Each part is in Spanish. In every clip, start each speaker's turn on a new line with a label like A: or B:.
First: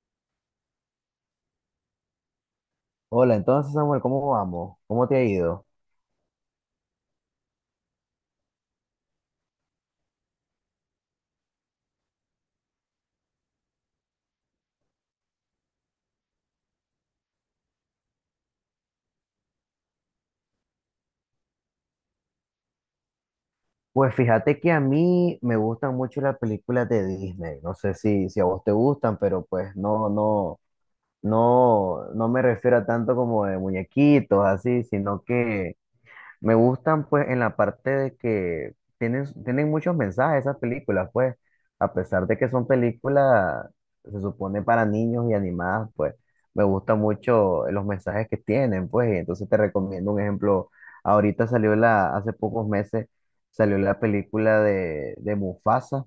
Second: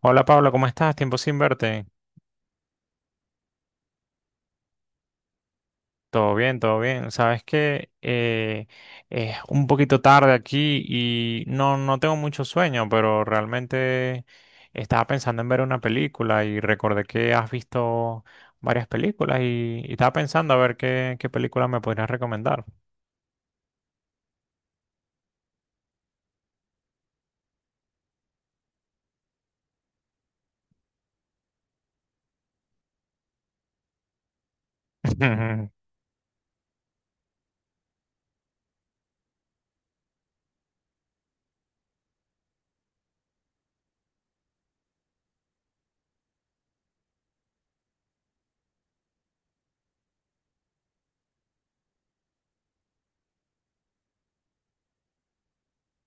A: Hola Pablo, ¿cómo estás? Tiempo sin verte.
B: Hola, entonces Samuel, ¿cómo vamos? ¿Cómo te ha ido?
A: Todo bien, todo bien. Sabes que es un poquito tarde aquí y no tengo mucho sueño, pero realmente estaba pensando en ver una película y recordé que has visto varias películas y estaba pensando a ver qué película me podrías recomendar.
B: Pues fíjate que a mí me gustan mucho las películas de Disney. No sé si a vos te gustan, pero pues no me refiero a tanto como de muñequitos, así, sino que me gustan pues en la parte de que tienen muchos mensajes esas películas, pues a pesar de que son películas, se supone para niños y animadas, pues me gustan mucho los mensajes que tienen, pues y entonces te recomiendo un ejemplo. Ahorita salió la, hace pocos meses salió la película de Mufasa,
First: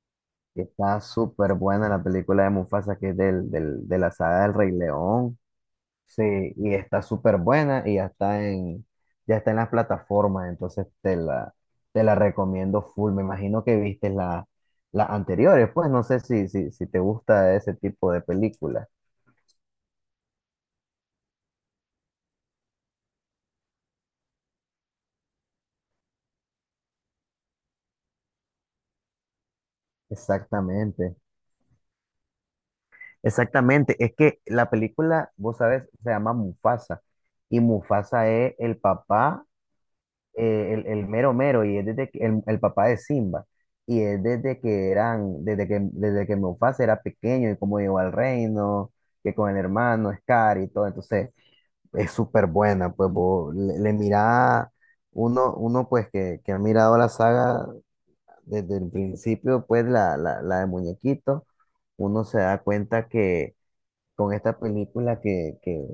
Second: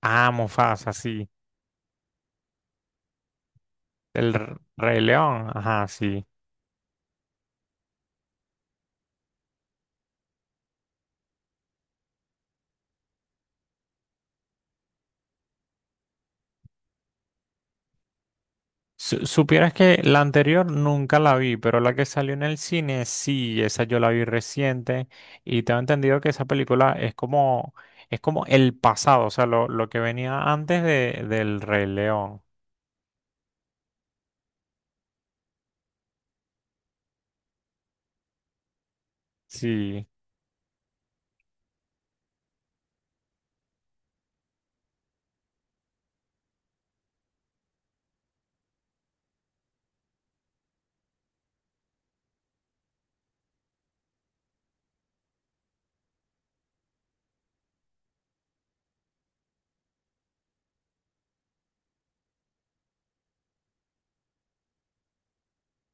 A: Ah,
B: que
A: Mufasa,
B: está
A: sí.
B: súper buena la película de Mufasa, que es de la
A: El
B: saga del
A: R-
B: Rey
A: Rey
B: León.
A: León, ajá,
B: Sí,
A: sí.
B: y está súper buena y ya está en las plataformas, entonces te la recomiendo full. Me imagino que viste las anteriores, pues no sé si te gusta ese tipo de película.
A: Supieras que la anterior nunca la vi, pero la que salió en el cine sí, esa yo la vi reciente y tengo entendido que esa película es como el pasado, o sea, lo que venía antes
B: Exactamente,
A: del Rey León.
B: exactamente. Es que la película, vos sabes, se llama Mufasa y Mufasa es el papá,
A: Sí,
B: el mero mero y es el papá de Simba y es desde que Mufasa era pequeño y cómo llegó al reino que con el hermano Scar y todo, entonces es súper buena, pues vos le mira. Uno pues que ha mirado la saga desde el principio, pues la de muñequito, uno se da cuenta que con esta película que que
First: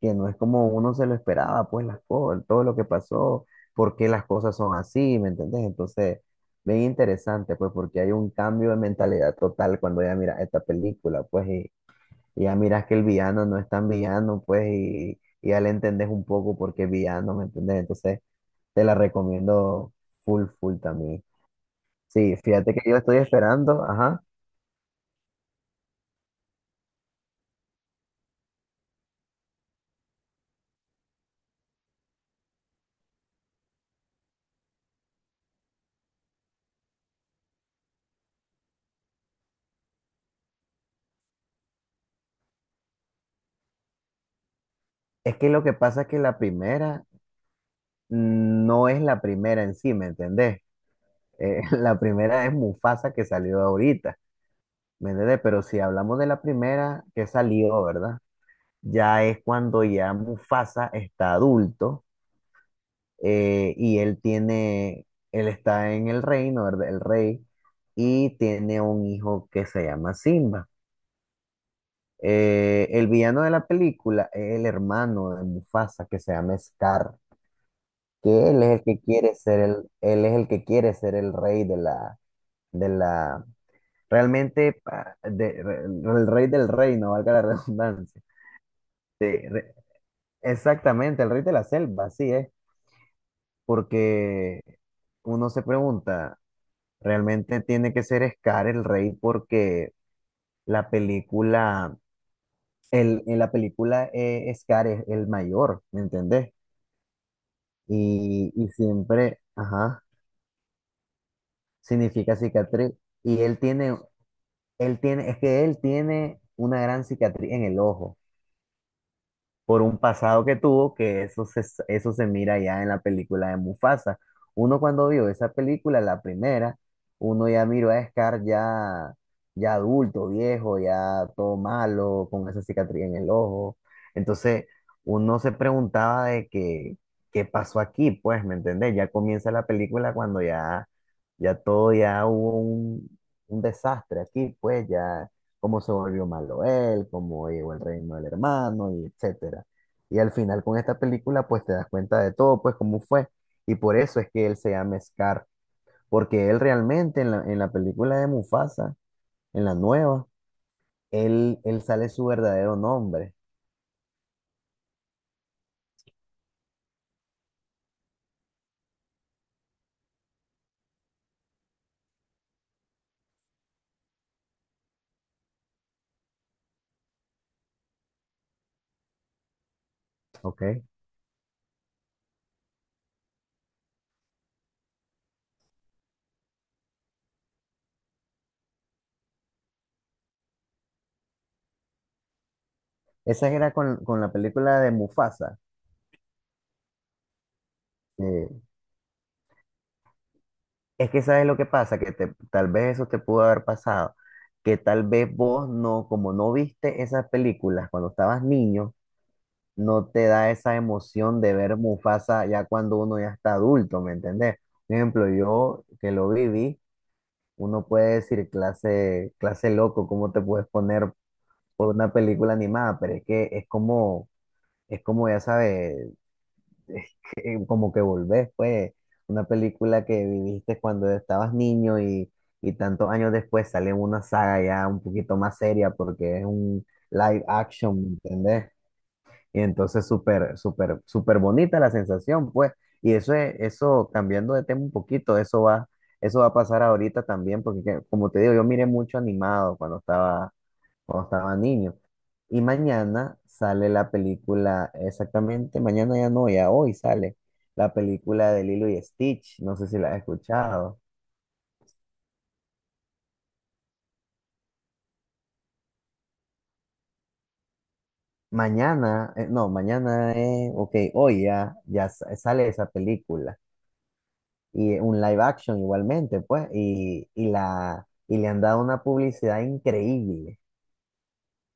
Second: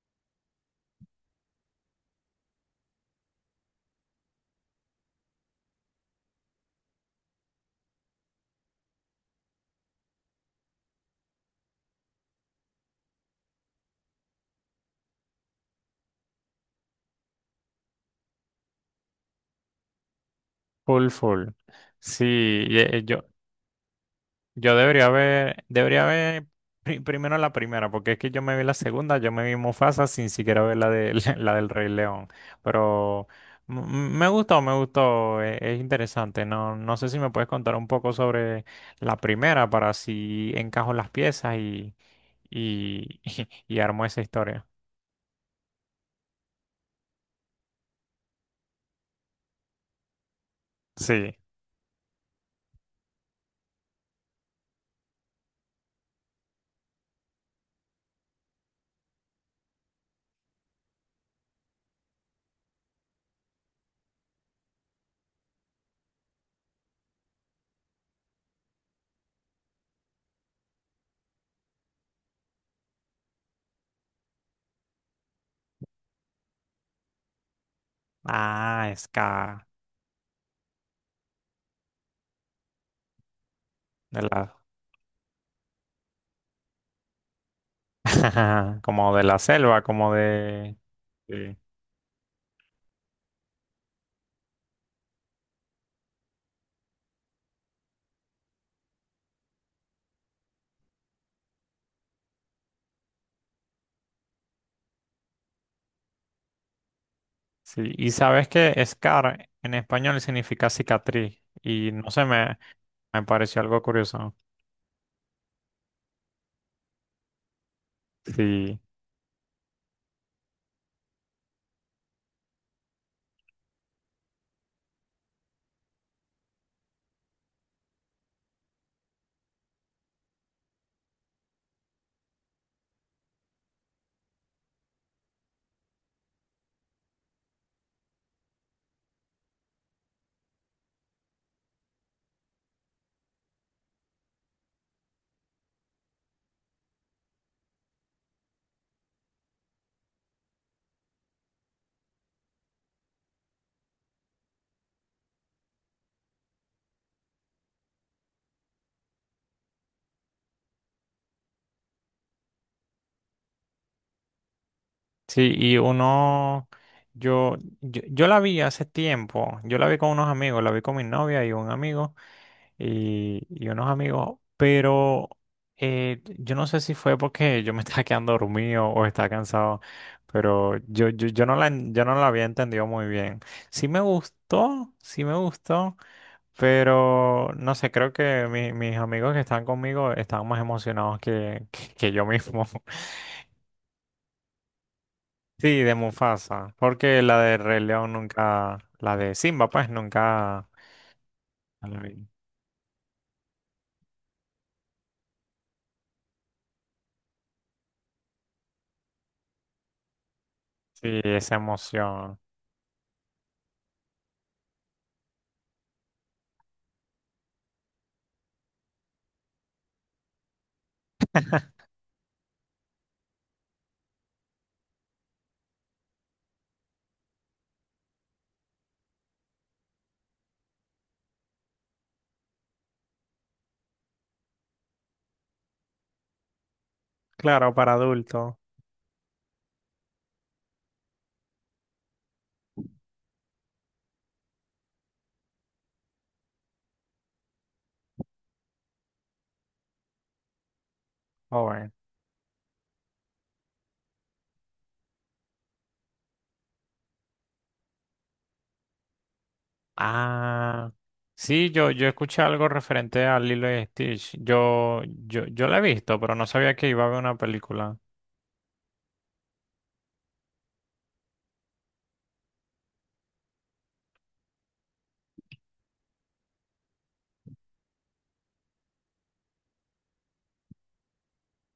B: que no es como uno se lo esperaba, pues las cosas, todo lo que pasó, por qué las cosas son así, ¿me entendés? Entonces, bien interesante, pues porque hay un cambio de mentalidad total cuando ya miras esta película, pues, y ya miras que el villano no es tan villano, pues, y ya le entendés un poco por qué es villano, ¿me entendés? Entonces, te la recomiendo full, full
A: full,
B: también.
A: full. Sí,
B: Sí, fíjate
A: y,
B: que yo
A: eh,
B: estoy
A: yo,
B: esperando, ajá.
A: yo debería ver primero la primera, porque es que yo me vi la segunda, yo me vi Mufasa sin siquiera ver la de la del Rey León. Pero me gustó, me gustó, es interesante. No sé si me puedes contar un poco sobre la primera para si encajo las piezas y, y armo esa historia.
B: Es que lo que pasa es que la primera no es la primera en sí, ¿me entendés?
A: Sí.
B: La primera es Mufasa que salió ahorita, ¿me entiendes? Pero si hablamos de la primera que salió, ¿verdad? Ya es cuando ya Mufasa está adulto, y él tiene, él está en el reino, ¿verdad? El rey, y tiene un hijo que se llama Simba. El villano de la película es el hermano de Mufasa que se llama Scar, que él es el
A: Ah,
B: que quiere ser
A: Scar.
B: el, él es el que quiere ser el rey de la,
A: De la,
B: realmente, el rey del reino, valga la redundancia.
A: como de la
B: De- re-
A: selva, como de.
B: Exactamente, el rey de
A: Sí.
B: la selva, así es. Porque uno se pregunta, ¿realmente tiene que ser Scar el rey? Porque la película, el, en la película, Scar es el mayor, ¿me entendés?
A: Sí, y sabes
B: Y
A: que
B: siempre,
A: scar en
B: ajá,
A: español significa cicatriz y no sé,
B: significa cicatriz.
A: me
B: Y él
A: pareció algo
B: tiene,
A: curioso.
B: es que él tiene una gran cicatriz en el ojo,
A: Sí,
B: por un pasado que tuvo, que eso se mira ya en la película de Mufasa. Uno cuando vio esa película, la primera, uno ya miró a Scar ya, ya adulto, viejo, ya todo malo, con esa cicatriz en el ojo. Entonces, uno se preguntaba de que, qué pasó aquí, pues, ¿me entendés? Ya comienza la película cuando ya, ya todo, ya hubo un, desastre aquí, pues, ya cómo se volvió malo él, cómo llegó el reino del hermano, y etcétera. Y al final con esta película, pues te das cuenta de todo, pues cómo fue. Y por eso es que él se llama Scar, porque él realmente en la película de Mufasa, en la nueva, él sale su verdadero nombre,
A: sí, y yo la vi hace tiempo, yo la vi con unos amigos, la vi con mi novia y un amigo y unos amigos, pero yo no sé si fue porque yo me estaba quedando dormido o estaba cansado,
B: ¿ok?
A: pero yo no yo no la había entendido muy bien. Sí me gustó, sí me gustó. Pero no sé, creo que mis amigos que están conmigo están más emocionados que yo mismo.
B: Esa era con la película de Mufasa.
A: Sí, de Mufasa, porque la de Rey León
B: eh,
A: nunca, la de Simba, pues nunca.
B: es que sabes lo que pasa,
A: La
B: que
A: vez.
B: tal vez eso te pudo haber pasado, que tal vez vos no, como no viste esas películas cuando estabas niño, no te da esa
A: Sí,
B: emoción de
A: esa
B: ver
A: emoción.
B: Mufasa ya cuando uno ya está adulto, ¿me entendés? Por ejemplo, yo que lo viví, uno puede decir clase, clase loco, ¿cómo te puedes poner por una película animada? Pero es que es como ya sabes, es que como que volvés, pues, una película que viviste cuando estabas niño, y tantos años después sale una saga ya un poquito más seria porque es un live
A: Claro, para
B: action, ¿me
A: adultos,
B: entendés? Y entonces súper, súper, súper bonita la sensación, pues. Y eso es, eso, cambiando de tema un poquito, eso va a pasar ahorita también, porque como te digo, yo miré mucho animado cuando estaba
A: joven.
B: niño. Y mañana sale la película, exactamente, mañana ya no, ya hoy sale la película de Lilo y Stitch, no sé si la has
A: Ah,
B: escuchado.
A: sí, yo escuché algo referente a Lilo y Stitch. Yo la he visto, pero no sabía que iba a haber una película.
B: Mañana, no, mañana es, ok, hoy ya, ya sale esa película, y un live action igualmente, pues, y la, y le han dado una publicidad increíble.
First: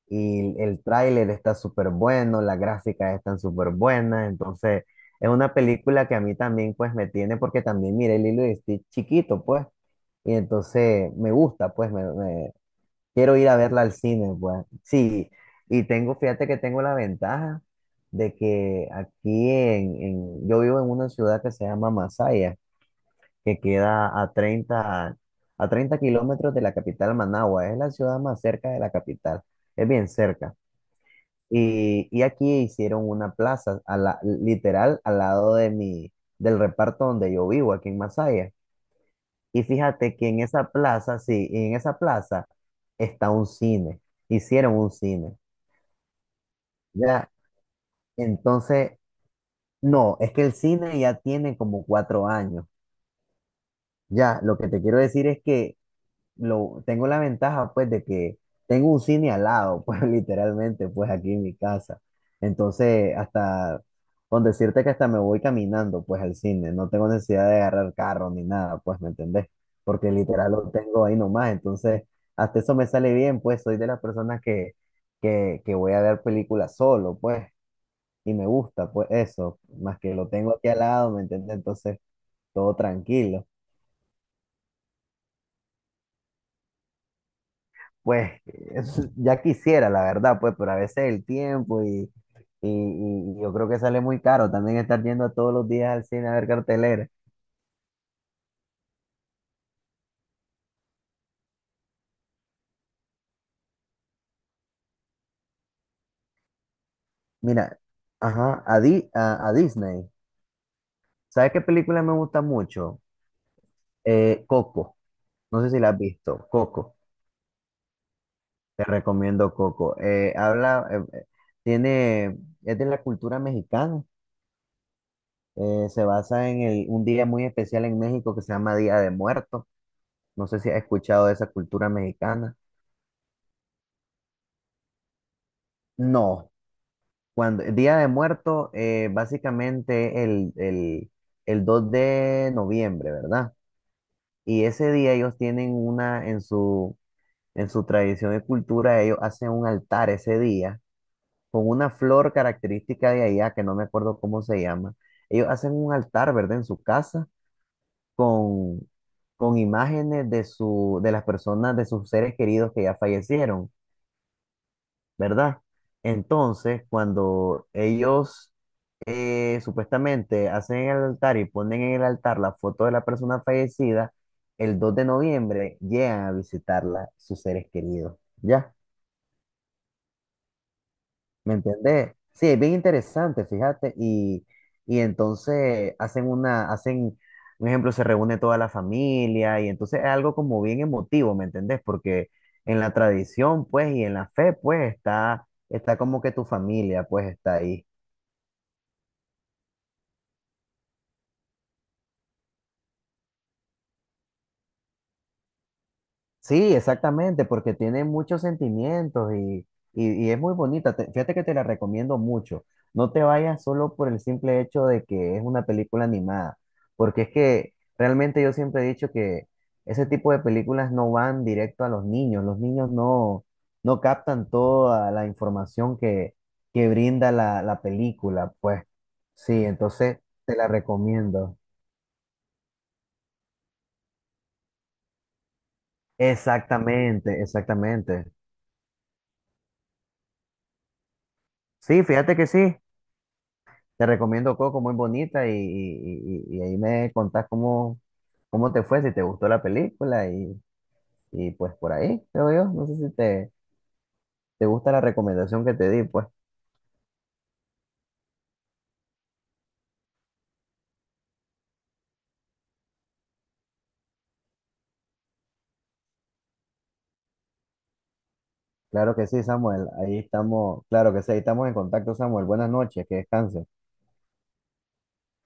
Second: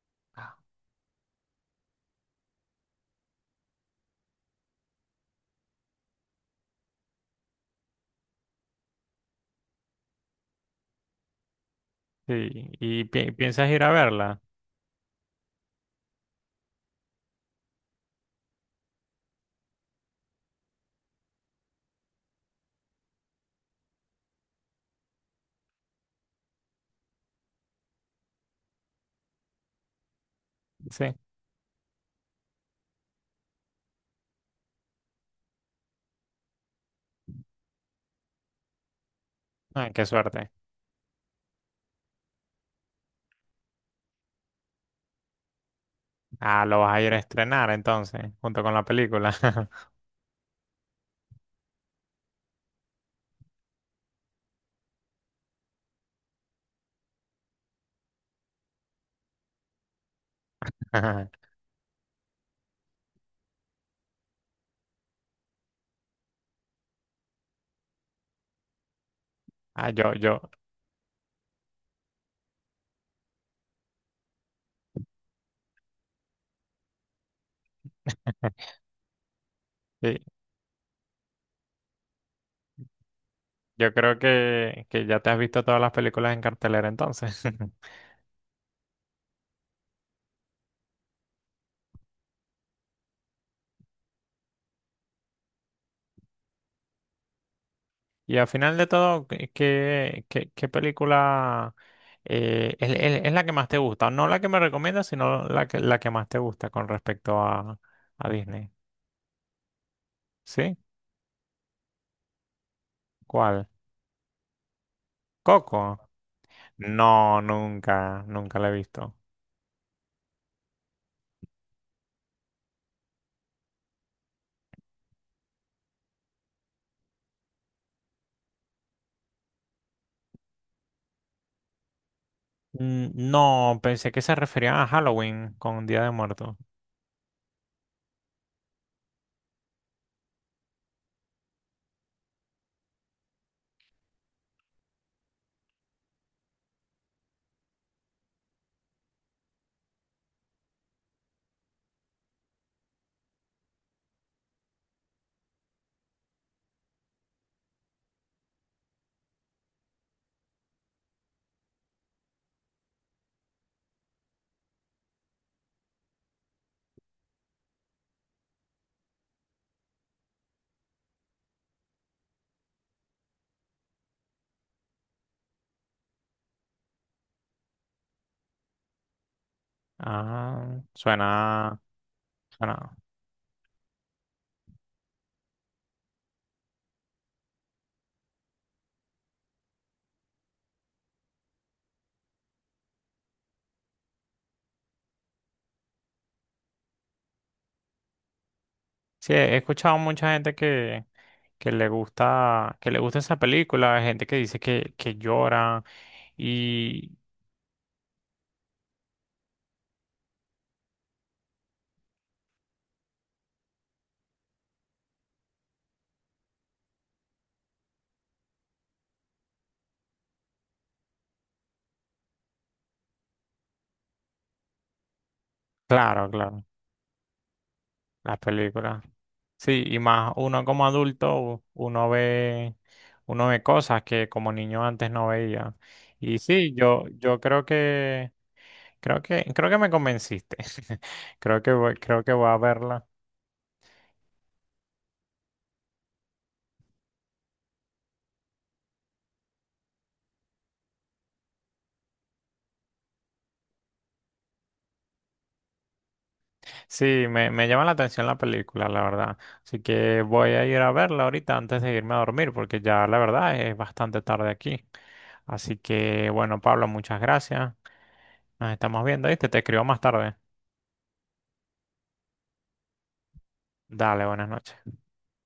B: Y el tráiler está súper bueno, las gráficas están súper buenas, entonces es una película que a mí también, pues, me tiene, porque también miré Lilo y Stitch chiquito, pues, y entonces me gusta, pues, me,
A: Sí, ¿y
B: quiero ir a
A: piensas ir
B: verla
A: a
B: al cine,
A: verla?
B: pues, sí, y tengo, fíjate que tengo la ventaja de que aquí en, yo vivo en una ciudad que se llama Masaya, que queda a treinta kilómetros de la capital Managua. Es la ciudad más cerca de la capital, es bien cerca.
A: Sí.
B: Y aquí hicieron una plaza, a la, literal, al lado de mi, del reparto donde yo vivo, aquí en Masaya. Y
A: Ah, qué
B: fíjate que en
A: suerte.
B: esa plaza, sí, en esa plaza está un cine, hicieron un cine.
A: Ah, lo vas a ir a
B: Ya,
A: estrenar entonces, junto con la
B: entonces,
A: película.
B: no, es que el cine ya tiene como 4 años. Ya, lo que te quiero decir es que tengo la ventaja, pues, de que tengo un cine al lado, pues, literalmente, pues, aquí en mi casa. Entonces, hasta, con decirte que hasta me voy caminando, pues, al cine, no tengo necesidad de agarrar carro ni nada, pues, ¿me entendés?
A: Ah,
B: Porque literal lo tengo ahí nomás, entonces, hasta eso me sale bien, pues, soy de las personas que, que voy a ver películas solo, pues, y me gusta, pues, eso, más que
A: sí,
B: lo tengo aquí al lado, ¿me entendés? Entonces, todo tranquilo.
A: yo creo que ya te has visto todas las películas en cartelera entonces.
B: Pues ya quisiera, la verdad, pues, pero a veces el tiempo y, y, y yo creo que sale muy caro también estar yendo a todos los días al cine a ver cartelera.
A: Y al final de todo, qué película es la que más te gusta? No la que me recomiendas, sino la que más te gusta con respecto
B: Mira,
A: a
B: ajá,
A: Disney.
B: a, a Disney.
A: ¿Sí?
B: ¿Sabes qué película me gusta mucho?
A: ¿Cuál?
B: Coco. No sé si la has
A: ¿Coco?
B: visto. Coco.
A: No, nunca, nunca la he
B: Te
A: visto.
B: recomiendo Coco. Habla, tiene, es de la cultura mexicana. Se basa en el un día muy especial en México que se llama Día de Muertos. No sé si has escuchado de esa cultura mexicana.
A: Mm, no, pensé que se referían a Halloween con Día de
B: No,
A: Muertos.
B: cuando el Día de Muerto, básicamente el, el 2 de noviembre, ¿verdad? Y ese día ellos tienen una, en su, tradición y cultura, ellos hacen un altar ese día con una flor característica de allá, que no me acuerdo cómo se llama. Ellos hacen un altar, ¿verdad? En su casa con, con imágenes de, su, de las personas, de sus seres queridos que ya fallecieron, ¿verdad? Entonces, cuando ellos, supuestamente hacen el altar y ponen en el altar la foto de la persona fallecida, el 2 de noviembre llegan a visitarla sus seres queridos. ¿Ya?
A: Ah,
B: ¿Me
A: suena,
B: entendés? Sí, es bien
A: suena.
B: interesante, fíjate. Y entonces hacen una, hacen, un ejemplo, se reúne toda la familia y entonces es algo como bien emotivo, ¿me entendés? Porque en la tradición, pues, y en la fe, pues, está, está como que tu familia, pues, está ahí.
A: Sí, he escuchado mucha gente que le gusta esa película, hay gente que dice que llora
B: Sí,
A: y
B: exactamente, porque tiene muchos sentimientos, y es muy bonita. Fíjate que te la recomiendo mucho. No te vayas solo por el simple hecho de que es una película animada, porque es que realmente yo siempre he dicho que ese tipo de películas no van directo a los niños. Los niños no captan toda la información
A: claro, claro,
B: que brinda la, la
A: las
B: película. Pues
A: películas.
B: sí,
A: Sí, y
B: entonces
A: más
B: te
A: uno
B: la
A: como
B: recomiendo.
A: adulto, uno ve cosas que como niño antes no veía. Y sí, yo, yo
B: Exactamente,
A: creo
B: exactamente.
A: que, creo que, creo que me convenciste.
B: Sí,
A: Creo que
B: fíjate que
A: voy a
B: sí.
A: verla.
B: Te recomiendo Coco, muy bonita, y ahí me contás cómo, cómo te fue, si te gustó la película y pues por ahí, creo yo. No sé si te, te gusta la recomendación que te di, pues
A: Sí, me llama la atención la película, la verdad. Así que voy a ir a verla ahorita antes de irme a dormir, porque ya la verdad es bastante tarde aquí. Así que, bueno, Pablo, muchas gracias. Nos estamos
B: claro
A: viendo,
B: que sí,
A: ¿viste? Te escribo
B: Samuel,
A: más
B: ahí
A: tarde.
B: estamos, claro que sí, ahí estamos en contacto, Samuel. Buenas noches, que descanses.
A: Dale, buenas noches.